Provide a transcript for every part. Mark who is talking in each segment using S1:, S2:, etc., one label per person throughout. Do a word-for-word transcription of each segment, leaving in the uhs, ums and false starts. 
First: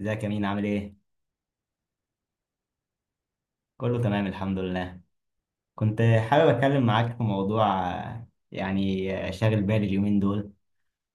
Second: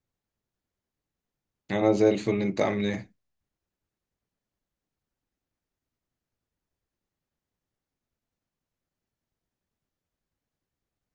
S1: ازيك يا مين؟ عامل ايه؟
S2: انا زي الفل. انت عامل ايه؟
S1: كله تمام الحمد لله. كنت حابب اتكلم معاك في موضوع آه، يعني آه، شاغل بالي اليومين دول.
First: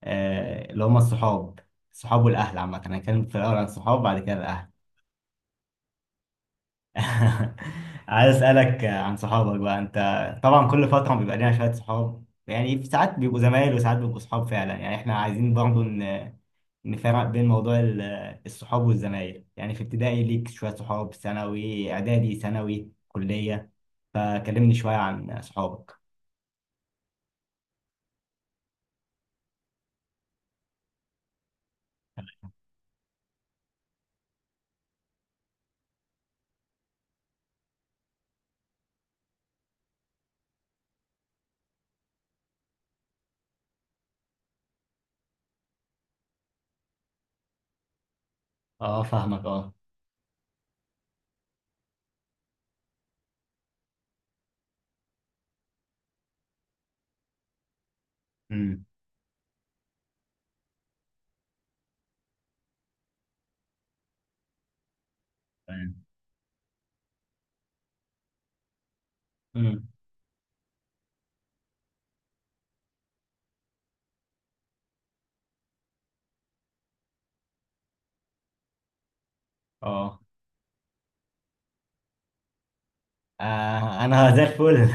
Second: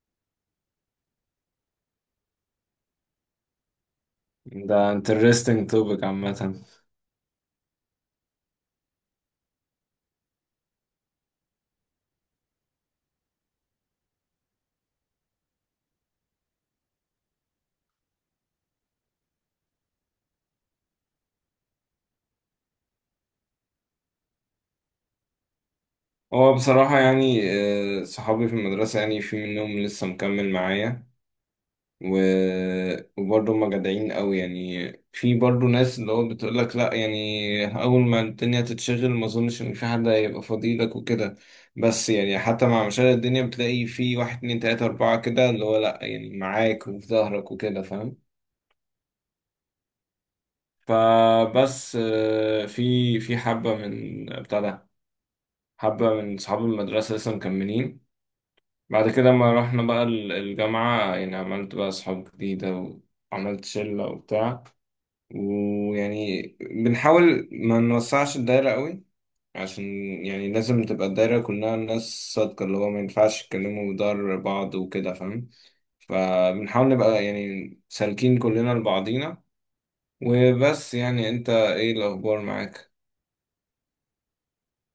S1: آه، اللي هما الصحاب. الصحاب والاهل عامة، انا هتكلم في الاول عن الصحاب بعد كده الاهل.
S2: ده interesting topic عامة.
S1: عايز اسالك عن صحابك بقى انت. طبعا كل فتره بيبقى لنا شويه صحاب، يعني في ساعات بيبقوا زمايل وساعات بيبقوا صحاب فعلا. يعني احنا عايزين برضو ن- نفرق بين موضوع ال- الصحاب والزمايل. يعني في ابتدائي ليك شويه صحاب، ثانوي اعدادي ثانوي كليه. فكلمني شويه عن صحابك.
S2: هو بصراحة يعني آه، صحابي في المدرسة، يعني في منهم لسه مكمل معايا، و... وبرضه هما جدعين قوي. يعني في برضه ناس اللي هو بتقولك لا، يعني أول ما الدنيا تتشغل ما أظنش إن في حد هيبقى فضيلك وكده. بس يعني حتى مع مشاغل الدنيا بتلاقي في واحد اتنين تلاتة أربعة كده اللي هو لا يعني معاك وفي ظهرك وكده، فاهم؟
S1: اه فاهمك، اه.
S2: فبس آه، في في حبة من بتاع ده، حبة من صحاب المدرسة لسه مكملين.
S1: امم.
S2: بعد كده ما رحنا بقى ال- الجامعة يعني عملت بقى صحاب جديدة، وعملت شلة وبتاع.
S1: تمام.
S2: ويعني بنحاول ما نوسعش الدايرة قوي، عشان
S1: امم.
S2: يعني لازم تبقى الدايرة كلها ناس صادقة، اللي هو ما ينفعش يتكلموا ضر بعض وكده، فاهم؟ فبنحاول نبقى يعني سالكين كلنا لبعضينا.
S1: اه.
S2: وبس، يعني انت ايه الأخبار معاك؟
S1: آه، انا زي الفل.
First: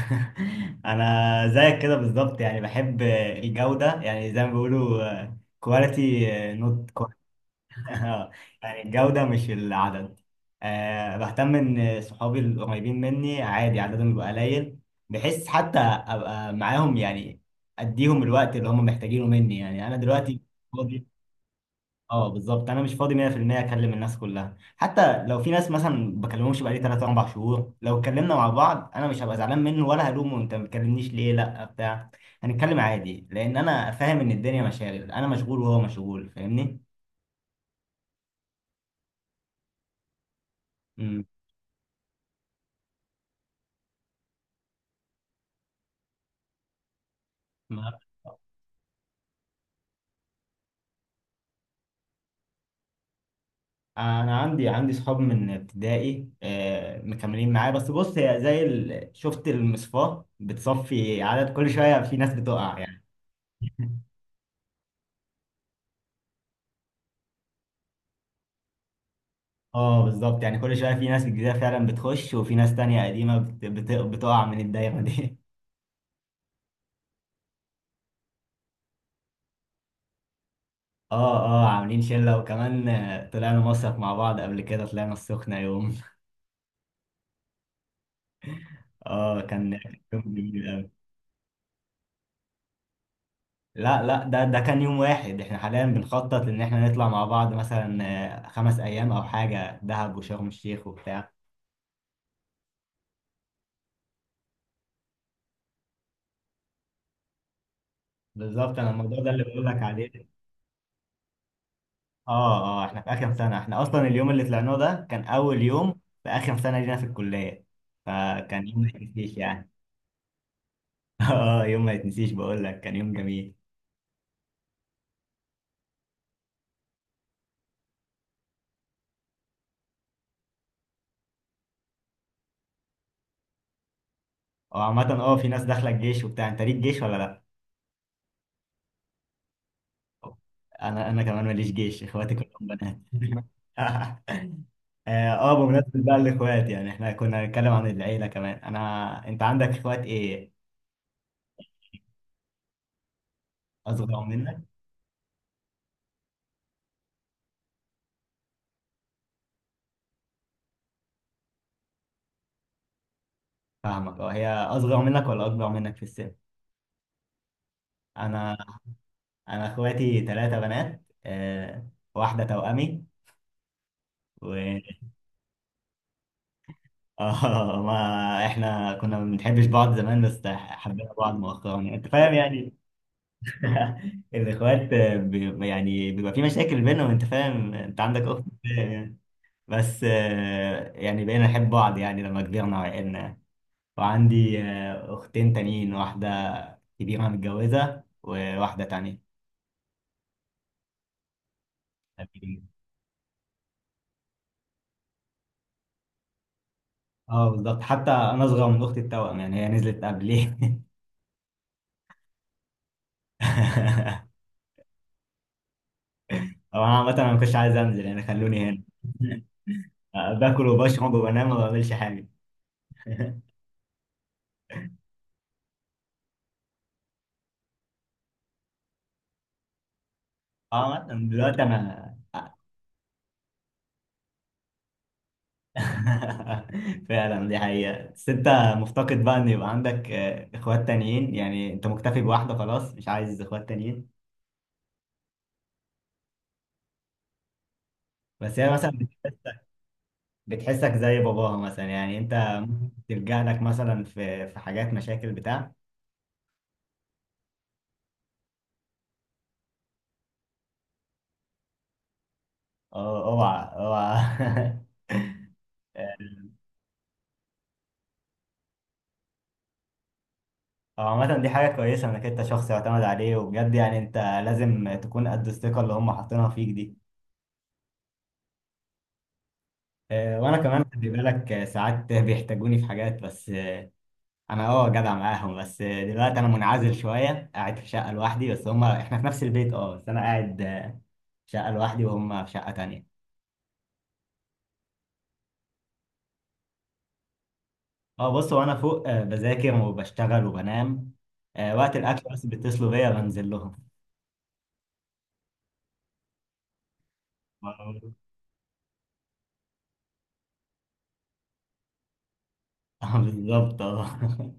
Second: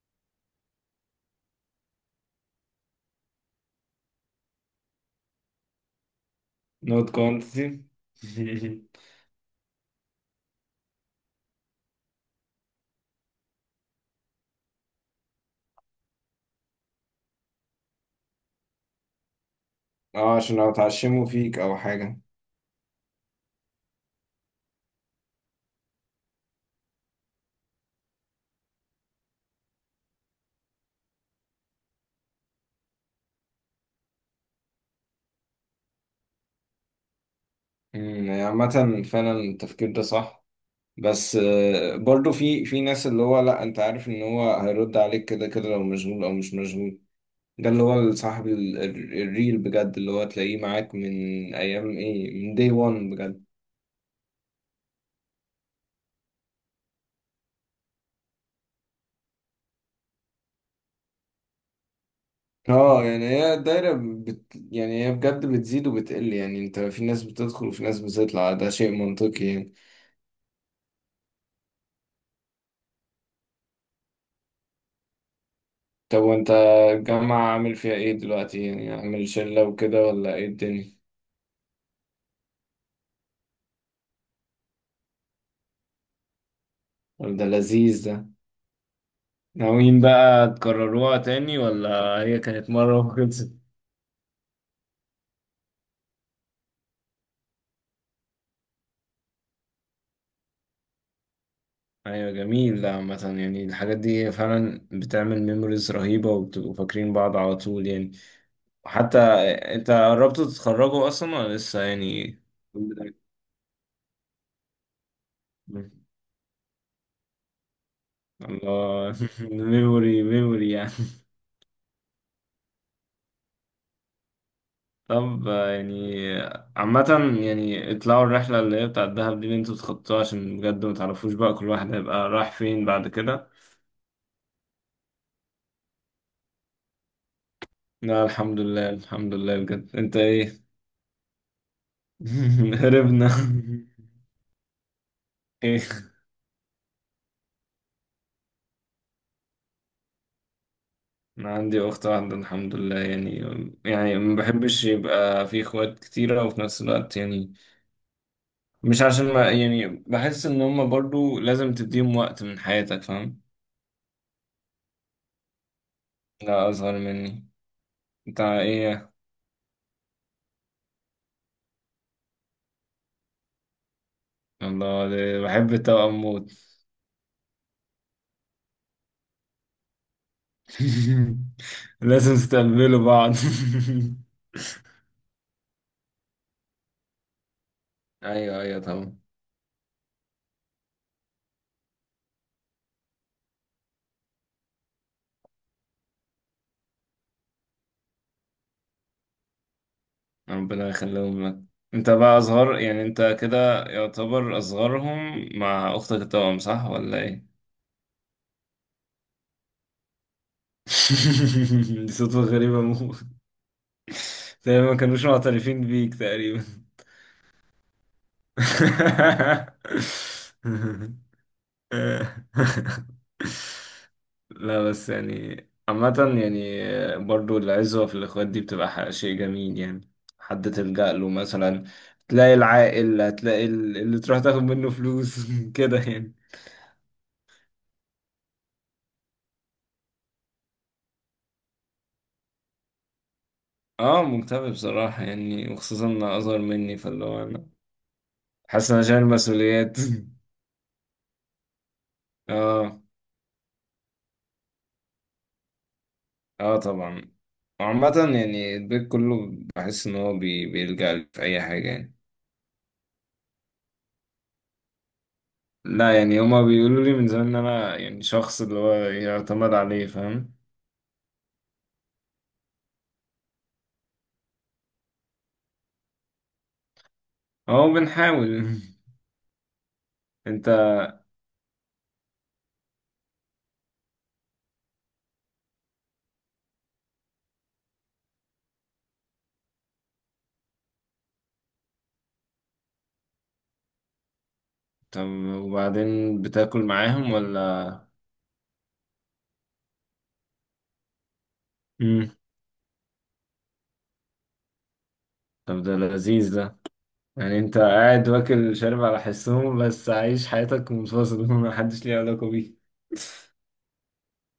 S1: انا زيك كده بالظبط، يعني بحب الجودة يعني زي ما بيقولوا كواليتي نوت.
S2: Not quantity.
S1: يعني الجودة مش العدد. أه، بهتم ان صحابي القريبين مني عادي عددهم يبقى قليل. بحس حتى ابقى معاهم، يعني اديهم الوقت اللي هم محتاجينه مني. يعني انا
S2: اه،
S1: دلوقتي،
S2: عشان لو اتعشموا فيك أو حاجة.
S1: اه بالظبط، انا مش فاضي مية في المية اكلم الناس كلها. حتى لو في ناس مثلا بكلمهمش بقالي ثلاثة أربعة شهور، لو اتكلمنا مع بعض انا مش هبقى زعلان منه، ولا هلومه انت ما بتكلمنيش ليه لا بتاع، هنتكلم عادي، لان انا فاهم ان الدنيا مشاغل، انا مشغول وهو مشغول فاهمني.
S2: مم، يعني عامة فعلا التفكير ده صح.
S1: امم.
S2: بس آه، برضو في في ناس اللي هو لا، انت عارف ان هو هيرد عليك كده كده، لو مشغول او مش مشغول. ده اللي
S1: ما-
S2: هو صاحب ال- ال- الريل بجد، اللي هو تلاقيه معاك من ايام ايه، من داي واحد بجد.
S1: انا عندي عندي صحاب من ابتدائي آه، مكملين معايا، بس بص هي زي ال- شفت المصفاة بتصفي عدد كل شوية في ناس بتقع يعني.
S2: اه يعني هي الدايرة بت، يعني هي بجد بتزيد وبتقل، يعني انت في ناس بتدخل وفي ناس بتطلع، ده شيء منطقي يعني.
S1: اه بالظبط. يعني كل شويه في ناس جديده فعلا بتخش وفي ناس تانية قديمه بت- بت- بتقع من الدايره دي.
S2: طب وانت الجامعة عامل فيها ايه دلوقتي؟ يعني عامل شلة وكده ولا ايه الدنيا؟
S1: اه اه، عاملين شله، وكمان آه، طلعنا مصيف مع بعض قبل كده، طلعنا السخنه يوم.
S2: ولا ده لذيذ ده؟
S1: اه كان كان
S2: ناويين
S1: يوم
S2: بقى
S1: جميل قوي.
S2: تكرروها تاني ولا هي كانت مرة وخلصت؟
S1: لا لا، ده ده كان يوم واحد. احنا حاليا بنخطط ان احنا نطلع مع بعض مثلا آه، خمس ايام او حاجه، دهب وشرم الشيخ وبتاع.
S2: أيوة جميل. لا مثلا يعني الحاجات دي فعلا بتعمل ميموريز رهيبة، وبتبقوا فاكرين بعض على طول يعني.
S1: بالظبط، انا
S2: وحتى
S1: الموضوع ده اللي بقول لك
S2: أنت
S1: عليه.
S2: قربتوا تتخرجوا أصلا ولا لسه يعني؟
S1: اه اه، احنا في اخر سنه. احنا اصلا اليوم اللي طلعناه ده كان اول يوم في اخر سنه لينا في الكليه، فكان يوم ما
S2: الله.
S1: يتنسيش يعني.
S2: ميموري ميموري يعني.
S1: اه، يوم ما يتنسيش بقول لك، كان يوم جميل.
S2: طب آه، يعني عامة، يعني اطلعوا الرحلة اللي هي بتاعت الدهب دي اللي انتوا تخطوها، عشان بجد ما تعرفوش بقى كل واحد هيبقى رايح فين بعد كده.
S1: وعامه اه، في ناس داخله الجيش وبتاع، انت ليك جيش ولا لا؟
S2: لا الحمد لله، الحمد لله بجد. انت ايه؟
S1: انا انا كمان ماليش جيش، اخواتي كلهم بنات.
S2: هربنا.
S1: اه آه،
S2: ايه.
S1: بمناسبه بقى الاخوات، يعني احنا كنا هنتكلم عن العيله كمان. انا، انت عندك اخوات ايه؟
S2: انا عندي اخت واحده الحمد لله يعني. يعني
S1: اصغر
S2: ما
S1: منك؟
S2: بحبش يبقى في اخوات كتيره وفي نفس الوقت يعني، مش عشان ما يعني بحس ان هما برضو لازم تديهم وقت من حياتك، فاهم؟
S1: فاهمك اه، هي اصغر منك ولا اكبر منك في السن؟
S2: لا اصغر مني. انت
S1: انا
S2: ايه؟
S1: انا اخواتي ثلاثة بنات. آه، واحدة توأمي، و...
S2: الله، ده بحب التوأم موت.
S1: اه، ما احنا كنا ما بنحبش بعض زمان بس حبينا بعض مؤخرا، يعني انت فاهم
S2: لازم
S1: يعني.
S2: تستقبلوا بعض.
S1: الاخوات آه، بي... يعني بيبقى في مشاكل بينهم، انت فاهم، انت عندك اخت،
S2: ايوه ايوه
S1: فاهم يعني.
S2: طبعا.
S1: بس آه، يعني بقينا نحب بعض يعني لما كبرنا وعقلنا. وعندي آه، اختين تانيين، واحدة كبيرة متجوزة وواحدة تانية.
S2: ربنا يخليهم لك. انت بقى اصغر، يعني انت كده يعتبر اصغرهم مع اختك التوأم، صح ولا ايه؟
S1: اه بالظبط، حتى انا اصغر من اختي التوأم، يعني هي نزلت قبلي.
S2: دي صدفة غريبة موت. تقريبا ما كانوش معترفين بيك تقريبا.
S1: هو انا عامة انا ما كنتش عايز انزل، يعني خلوني هنا. آه، باكل وبشرب وبنام وما بعملش حاجة.
S2: آه. لا بس يعني عامة، يعني آه، برضو العزوة في الإخوات دي بتبقى ح- شيء جميل يعني. حد
S1: اه
S2: تلجأ
S1: مثلا
S2: له
S1: دلوقتي
S2: مثلا،
S1: انا.
S2: تلاقي العاقل، هتلاقي ال- اللي تروح تاخد منه فلوس كده يعني.
S1: فعلا دي حقيقة. بس انت مفتقد بقى ان يبقى عندك آه، اخوات تانيين، يعني انت مكتفي بواحدة خلاص مش عايز اخوات تانيين؟
S2: اه مكتئب بصراحة، يعني وخصوصا إن أصغر مني، فاللي هو أنا
S1: بس هي مثلا
S2: حاسس إن أنا شايل
S1: بت-
S2: مسؤوليات.
S1: بتحسك زي باباها مثلا، يعني انت ممكن
S2: اه.
S1: تلجأ لك مثلا في في حاجات مشاكل بتاع.
S2: اه طبعا. وعامة يعني البيت كله بحس إن هو بي- بيلجأ لي في أي حاجة يعني.
S1: اه اوعى اوعى.
S2: لا يعني هما بيقولوا لي من زمان ان انا يعني شخص اللي هو يعتمد عليه، فاهم؟
S1: هو عامة دي حاجة كويسة انك انت شخص يعتمد عليه، وبجد يعني انت لازم تكون قد الثقة اللي هم حاطينها فيك دي.
S2: اهو بنحاول.
S1: آه، وانا
S2: انت
S1: كمان خلي بالك، آه، ساعات بيحتاجوني في حاجات بس، آه، انا اه جدع معاهم، بس آه، دلوقتي انا منعزل شوية قاعد في شقة لوحدي، بس هم احنا في نفس البيت. اه بس انا قاعد آه، في شقة لوحدي وهم في شقة تانية.
S2: طب وبعدين بتاكل معاهم ولا؟
S1: اه بص، وانا فوق آه، بذاكر وبشتغل وبنام. آه، وقت الاكل
S2: مم.
S1: بس بيتصلوا بيا بنزل لهم.
S2: طب ده لذيذ ده. يعني انت قاعد واكل شارب على حسهم، بس عايش حياتك منفصل محدش ليه علاقة بيك.
S1: آه، بالظبط اه.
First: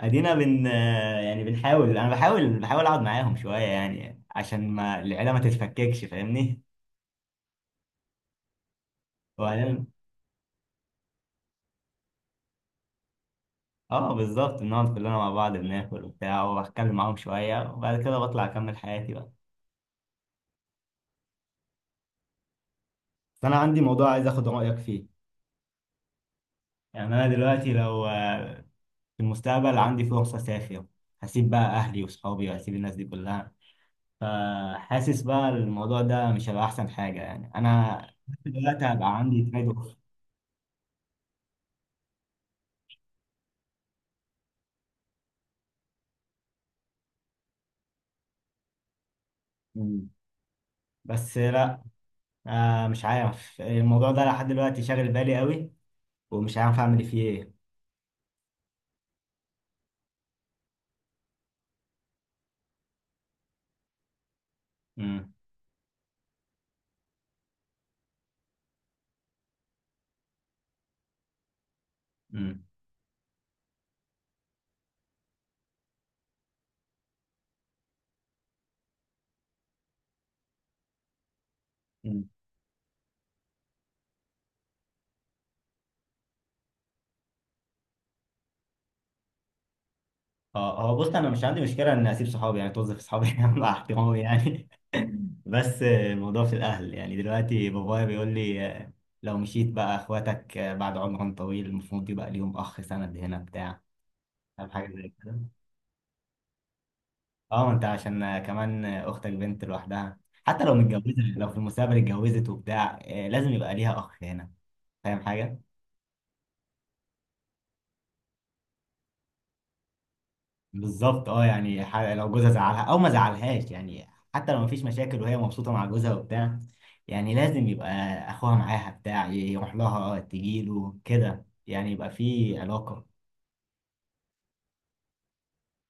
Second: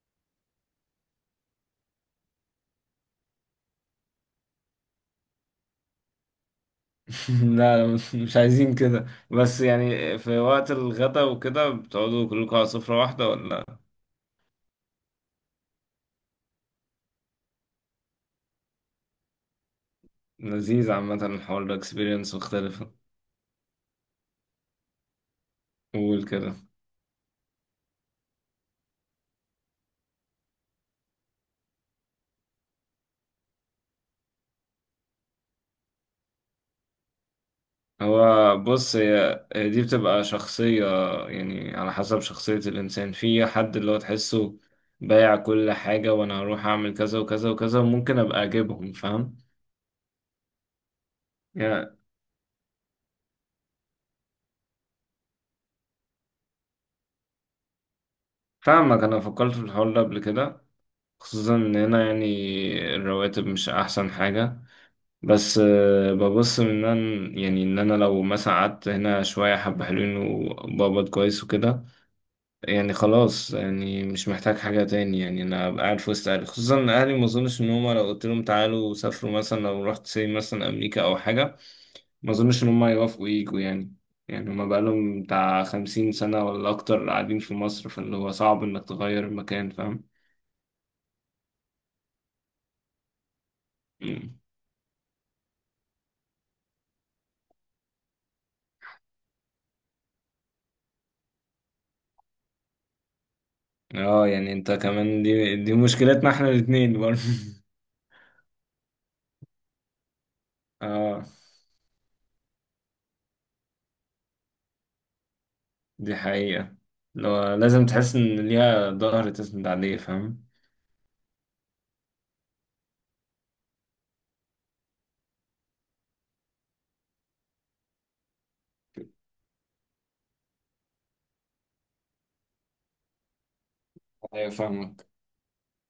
S1: ادينا بن آه، يعني بنحاول، انا بحاول بحاول اقعد معاهم شويه، يعني عشان ما العيله ما تتفككش فاهمني.
S2: لا مش مش عايزين كده. بس
S1: وبعدين
S2: يعني في وقت الغدا وكده بتقعدوا كلكم على سفرة واحدة ولا؟
S1: اه بالظبط، بنقعد كلنا مع بعض بناكل وبتاع وبتكلم معاهم شويه وبعد كده بطلع اكمل حياتي بقى.
S2: لذيذ. عامة الحوار ده اكسبيرينس مختلفة.
S1: بس انا عندي موضوع عايز اخد رايك فيه.
S2: قول كده.
S1: يعني انا دلوقتي لو آه، في المستقبل عندي فرصه اسافر، هسيب بقى اهلي وصحابي وهسيب الناس دي كلها، فحاسس بقى الموضوع ده مش هيبقى احسن حاجه. يعني انا
S2: هو
S1: دلوقتي
S2: بص،
S1: هبقى عندي
S2: هي
S1: تريد
S2: هي دي
S1: اوف.
S2: بتبقى شخصية، يعني على حسب شخصية الإنسان. في حد اللي هو تحسه بايع كل حاجة، وأنا هروح أعمل كذا وكذا وكذا، وممكن أبقى أجيبهم، فاهم
S1: بس لا،
S2: يعني؟
S1: آه مش عارف، الموضوع ده لحد دلوقتي شاغل بالي قوي ومش عارف اعمل فيه ايه.
S2: فاهمك، أنا فكرت في الحوار ده قبل كده. خصوصا إن هنا يعني الرواتب مش أحسن حاجة.
S1: امم.
S2: بس آه، ببص من إن أنا، يعني إن أنا لو مثلا قعدت هنا شوية، حبة حلوين وبقبض كويس وكده،
S1: امم.
S2: يعني خلاص يعني مش محتاج حاجة تاني. يعني أنا أبقى قاعد في وسط أهلي، خصوصا إن أهلي ما أظنش إن هما لو قلت لهم تعالوا سافروا مثلا، لو رحت سي مثلا أمريكا أو حاجة،
S1: امم.
S2: ما أظنش إن هما يوافقوا ييجوا يعني. يعني هما بقالهم بتاع خمسين سنة ولا أكتر قاعدين في مصر، فاللي هو صعب إنك تغير المكان، فاهم؟
S1: اه هو بص، انا مش عندي مشكله ان اسيب صحابي، يعني توظف صحابي. مع احترامي
S2: مم.
S1: يعني. بس آه، الموضوع في الاهل. يعني دلوقتي بابايا بيقول لي آه، لو مشيت بقى اخواتك آه، بعد عمر طويل المفروض يبقى ليهم اخ سند هنا بتاع،
S2: اه يعني
S1: فاهم
S2: انت
S1: حاجه زي
S2: كمان
S1: كده.
S2: دي دي مشكلتنا احنا الاتنين برضه.
S1: اه انت، عشان آه، كمان آه، اختك بنت لوحدها، حتى لو متجوزه،
S2: اه
S1: لو في المستقبل اتجوزت وبتاع آه، لازم يبقى ليها اخ هنا، فاهم حاجه.
S2: دي حقيقة. لو لازم تحس إن ليها ظهر تسند عليه، فاهم.
S1: بالظبط اه، يعني ح- لو جوزها زعلها او ما زعلهاش، يعني حتى لو مفيش مشاكل وهي مبسوطه مع جوزها وبتاع، يعني لازم يبقى اخوها معاها بتاع، يروح لها تجيله كده يعني يبقى في علاقه.
S2: أيوة فاهمك.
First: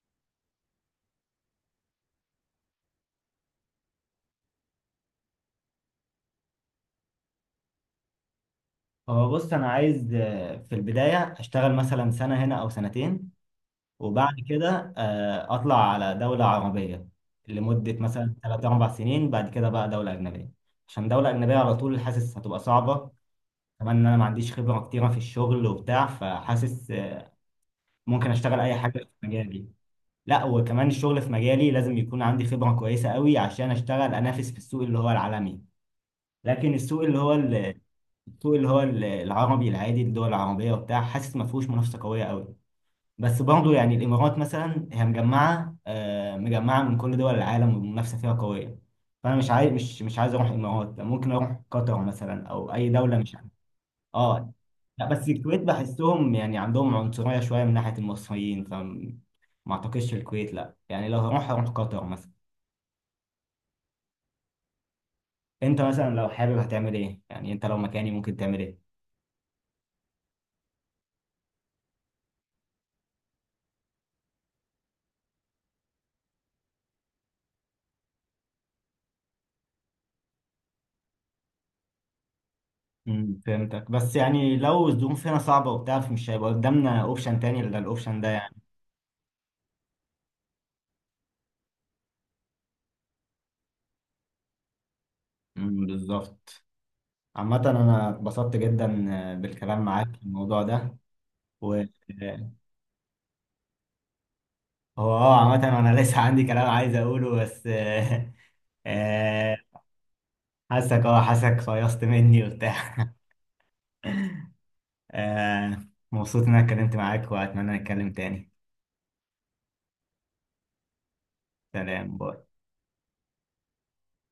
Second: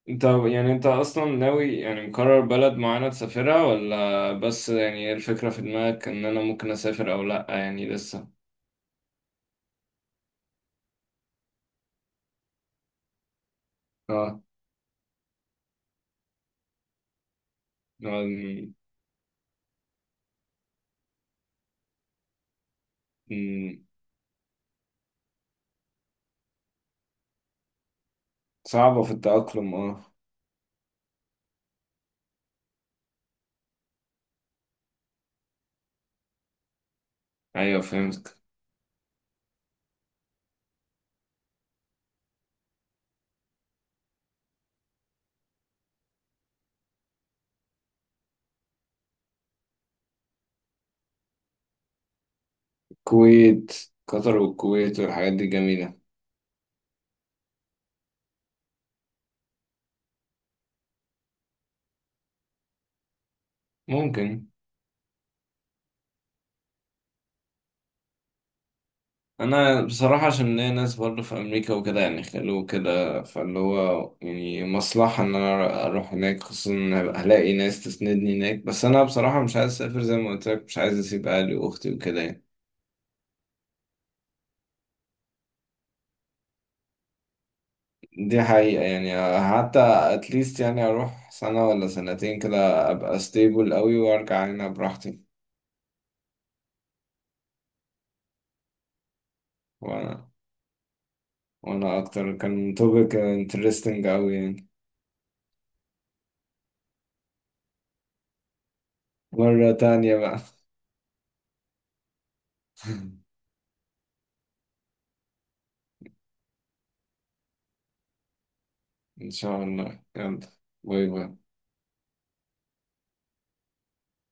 S2: انت يعني انت اصلا ناوي، يعني مقرر بلد معينة تسافرها، ولا بس يعني ايه الفكرة في دماغك؟ ان انا ممكن اسافر او لا يعني لسه.
S1: هو بص، انا عايز آه، في البدايه اشتغل مثلا سنه هنا او سنتين، وبعد
S2: اه.
S1: كده آه، اطلع على دوله عربيه لمده مثلا تلات
S2: ن-
S1: اربع سنين، بعد كده بقى دوله اجنبيه، عشان دوله اجنبيه على طول حاسس هتبقى صعبه،
S2: ن-
S1: كمان ان انا ما عنديش خبره كتيره في الشغل وبتاع فحاسس ممكن اشتغل اي حاجه
S2: صعبة في
S1: في مجالي.
S2: التأقلم اه.
S1: لا، وكمان الشغل في مجالي لازم يكون عندي خبره كويسه قوي عشان اشتغل انافس في السوق اللي هو العالمي. لكن السوق اللي هو ال-
S2: ايوه فهمت.
S1: السوق اللي هو ال- العربي العادي، الدول العربيه وبتاع، حاسس ما فيهوش منافسه قويه قوي. بس برضه يعني الامارات مثلا هي مجمعه آه، مجمعه من كل دول العالم والمنافسه فيها قويه. فانا مش عايز مش مش عايز اروح الامارات، ممكن اروح قطر مثلا او اي دوله، مش.
S2: الكويت، قطر
S1: اه
S2: والكويت
S1: لا، بس
S2: والحاجات دي
S1: الكويت
S2: جميلة.
S1: بحسهم يعني عندهم عنصرية شوية من ناحية المصريين، فما اعتقدش الكويت، لا يعني لو هروح هروح قطر مثلا.
S2: ممكن.
S1: انت مثلا لو حابب هتعمل ايه، يعني انت لو مكاني ممكن تعمل ايه؟
S2: انا بصراحه عشان ليا ناس برضه في امريكا وكده، يعني خلوه كده، فاللي هو يعني مصلحه ان انا اروح هناك، خصوصا ان هبقى هلاقي ناس تسندني هناك. بس انا بصراحه مش عايز اسافر، زي ما قلت لك مش عايز اسيب اهلي واختي وكده يعني.
S1: امم فهمتك. بس يعني لو الظروف هنا صعبة وبتاع فمش هيبقى قدامنا اوبشن تاني الا الاوبشن ده
S2: دي
S1: يعني.
S2: حقيقه يعني. حتى اتليست يعني اروح سنه ولا سنتين كده، ابقى ستيبل قوي وارجع هنا براحتي.
S1: امم بالظبط. عامة انا اتبسطت جدا بالكلام معاك في
S2: وانا
S1: الموضوع ده. و،
S2: وانا اكتر كان توبك انترستنج قوي يعني.
S1: هو اه عامة انا لسه عندي كلام عايز اقوله بس. آه،
S2: مره تانية بقى.
S1: حاسك اه حاسك فيصت مني وبتاع. آه. مبسوط ان انا اتكلمت معاك واتمنى نتكلم تاني.
S2: ان شاء الله، يلا، باي باي.
S1: سلام باي.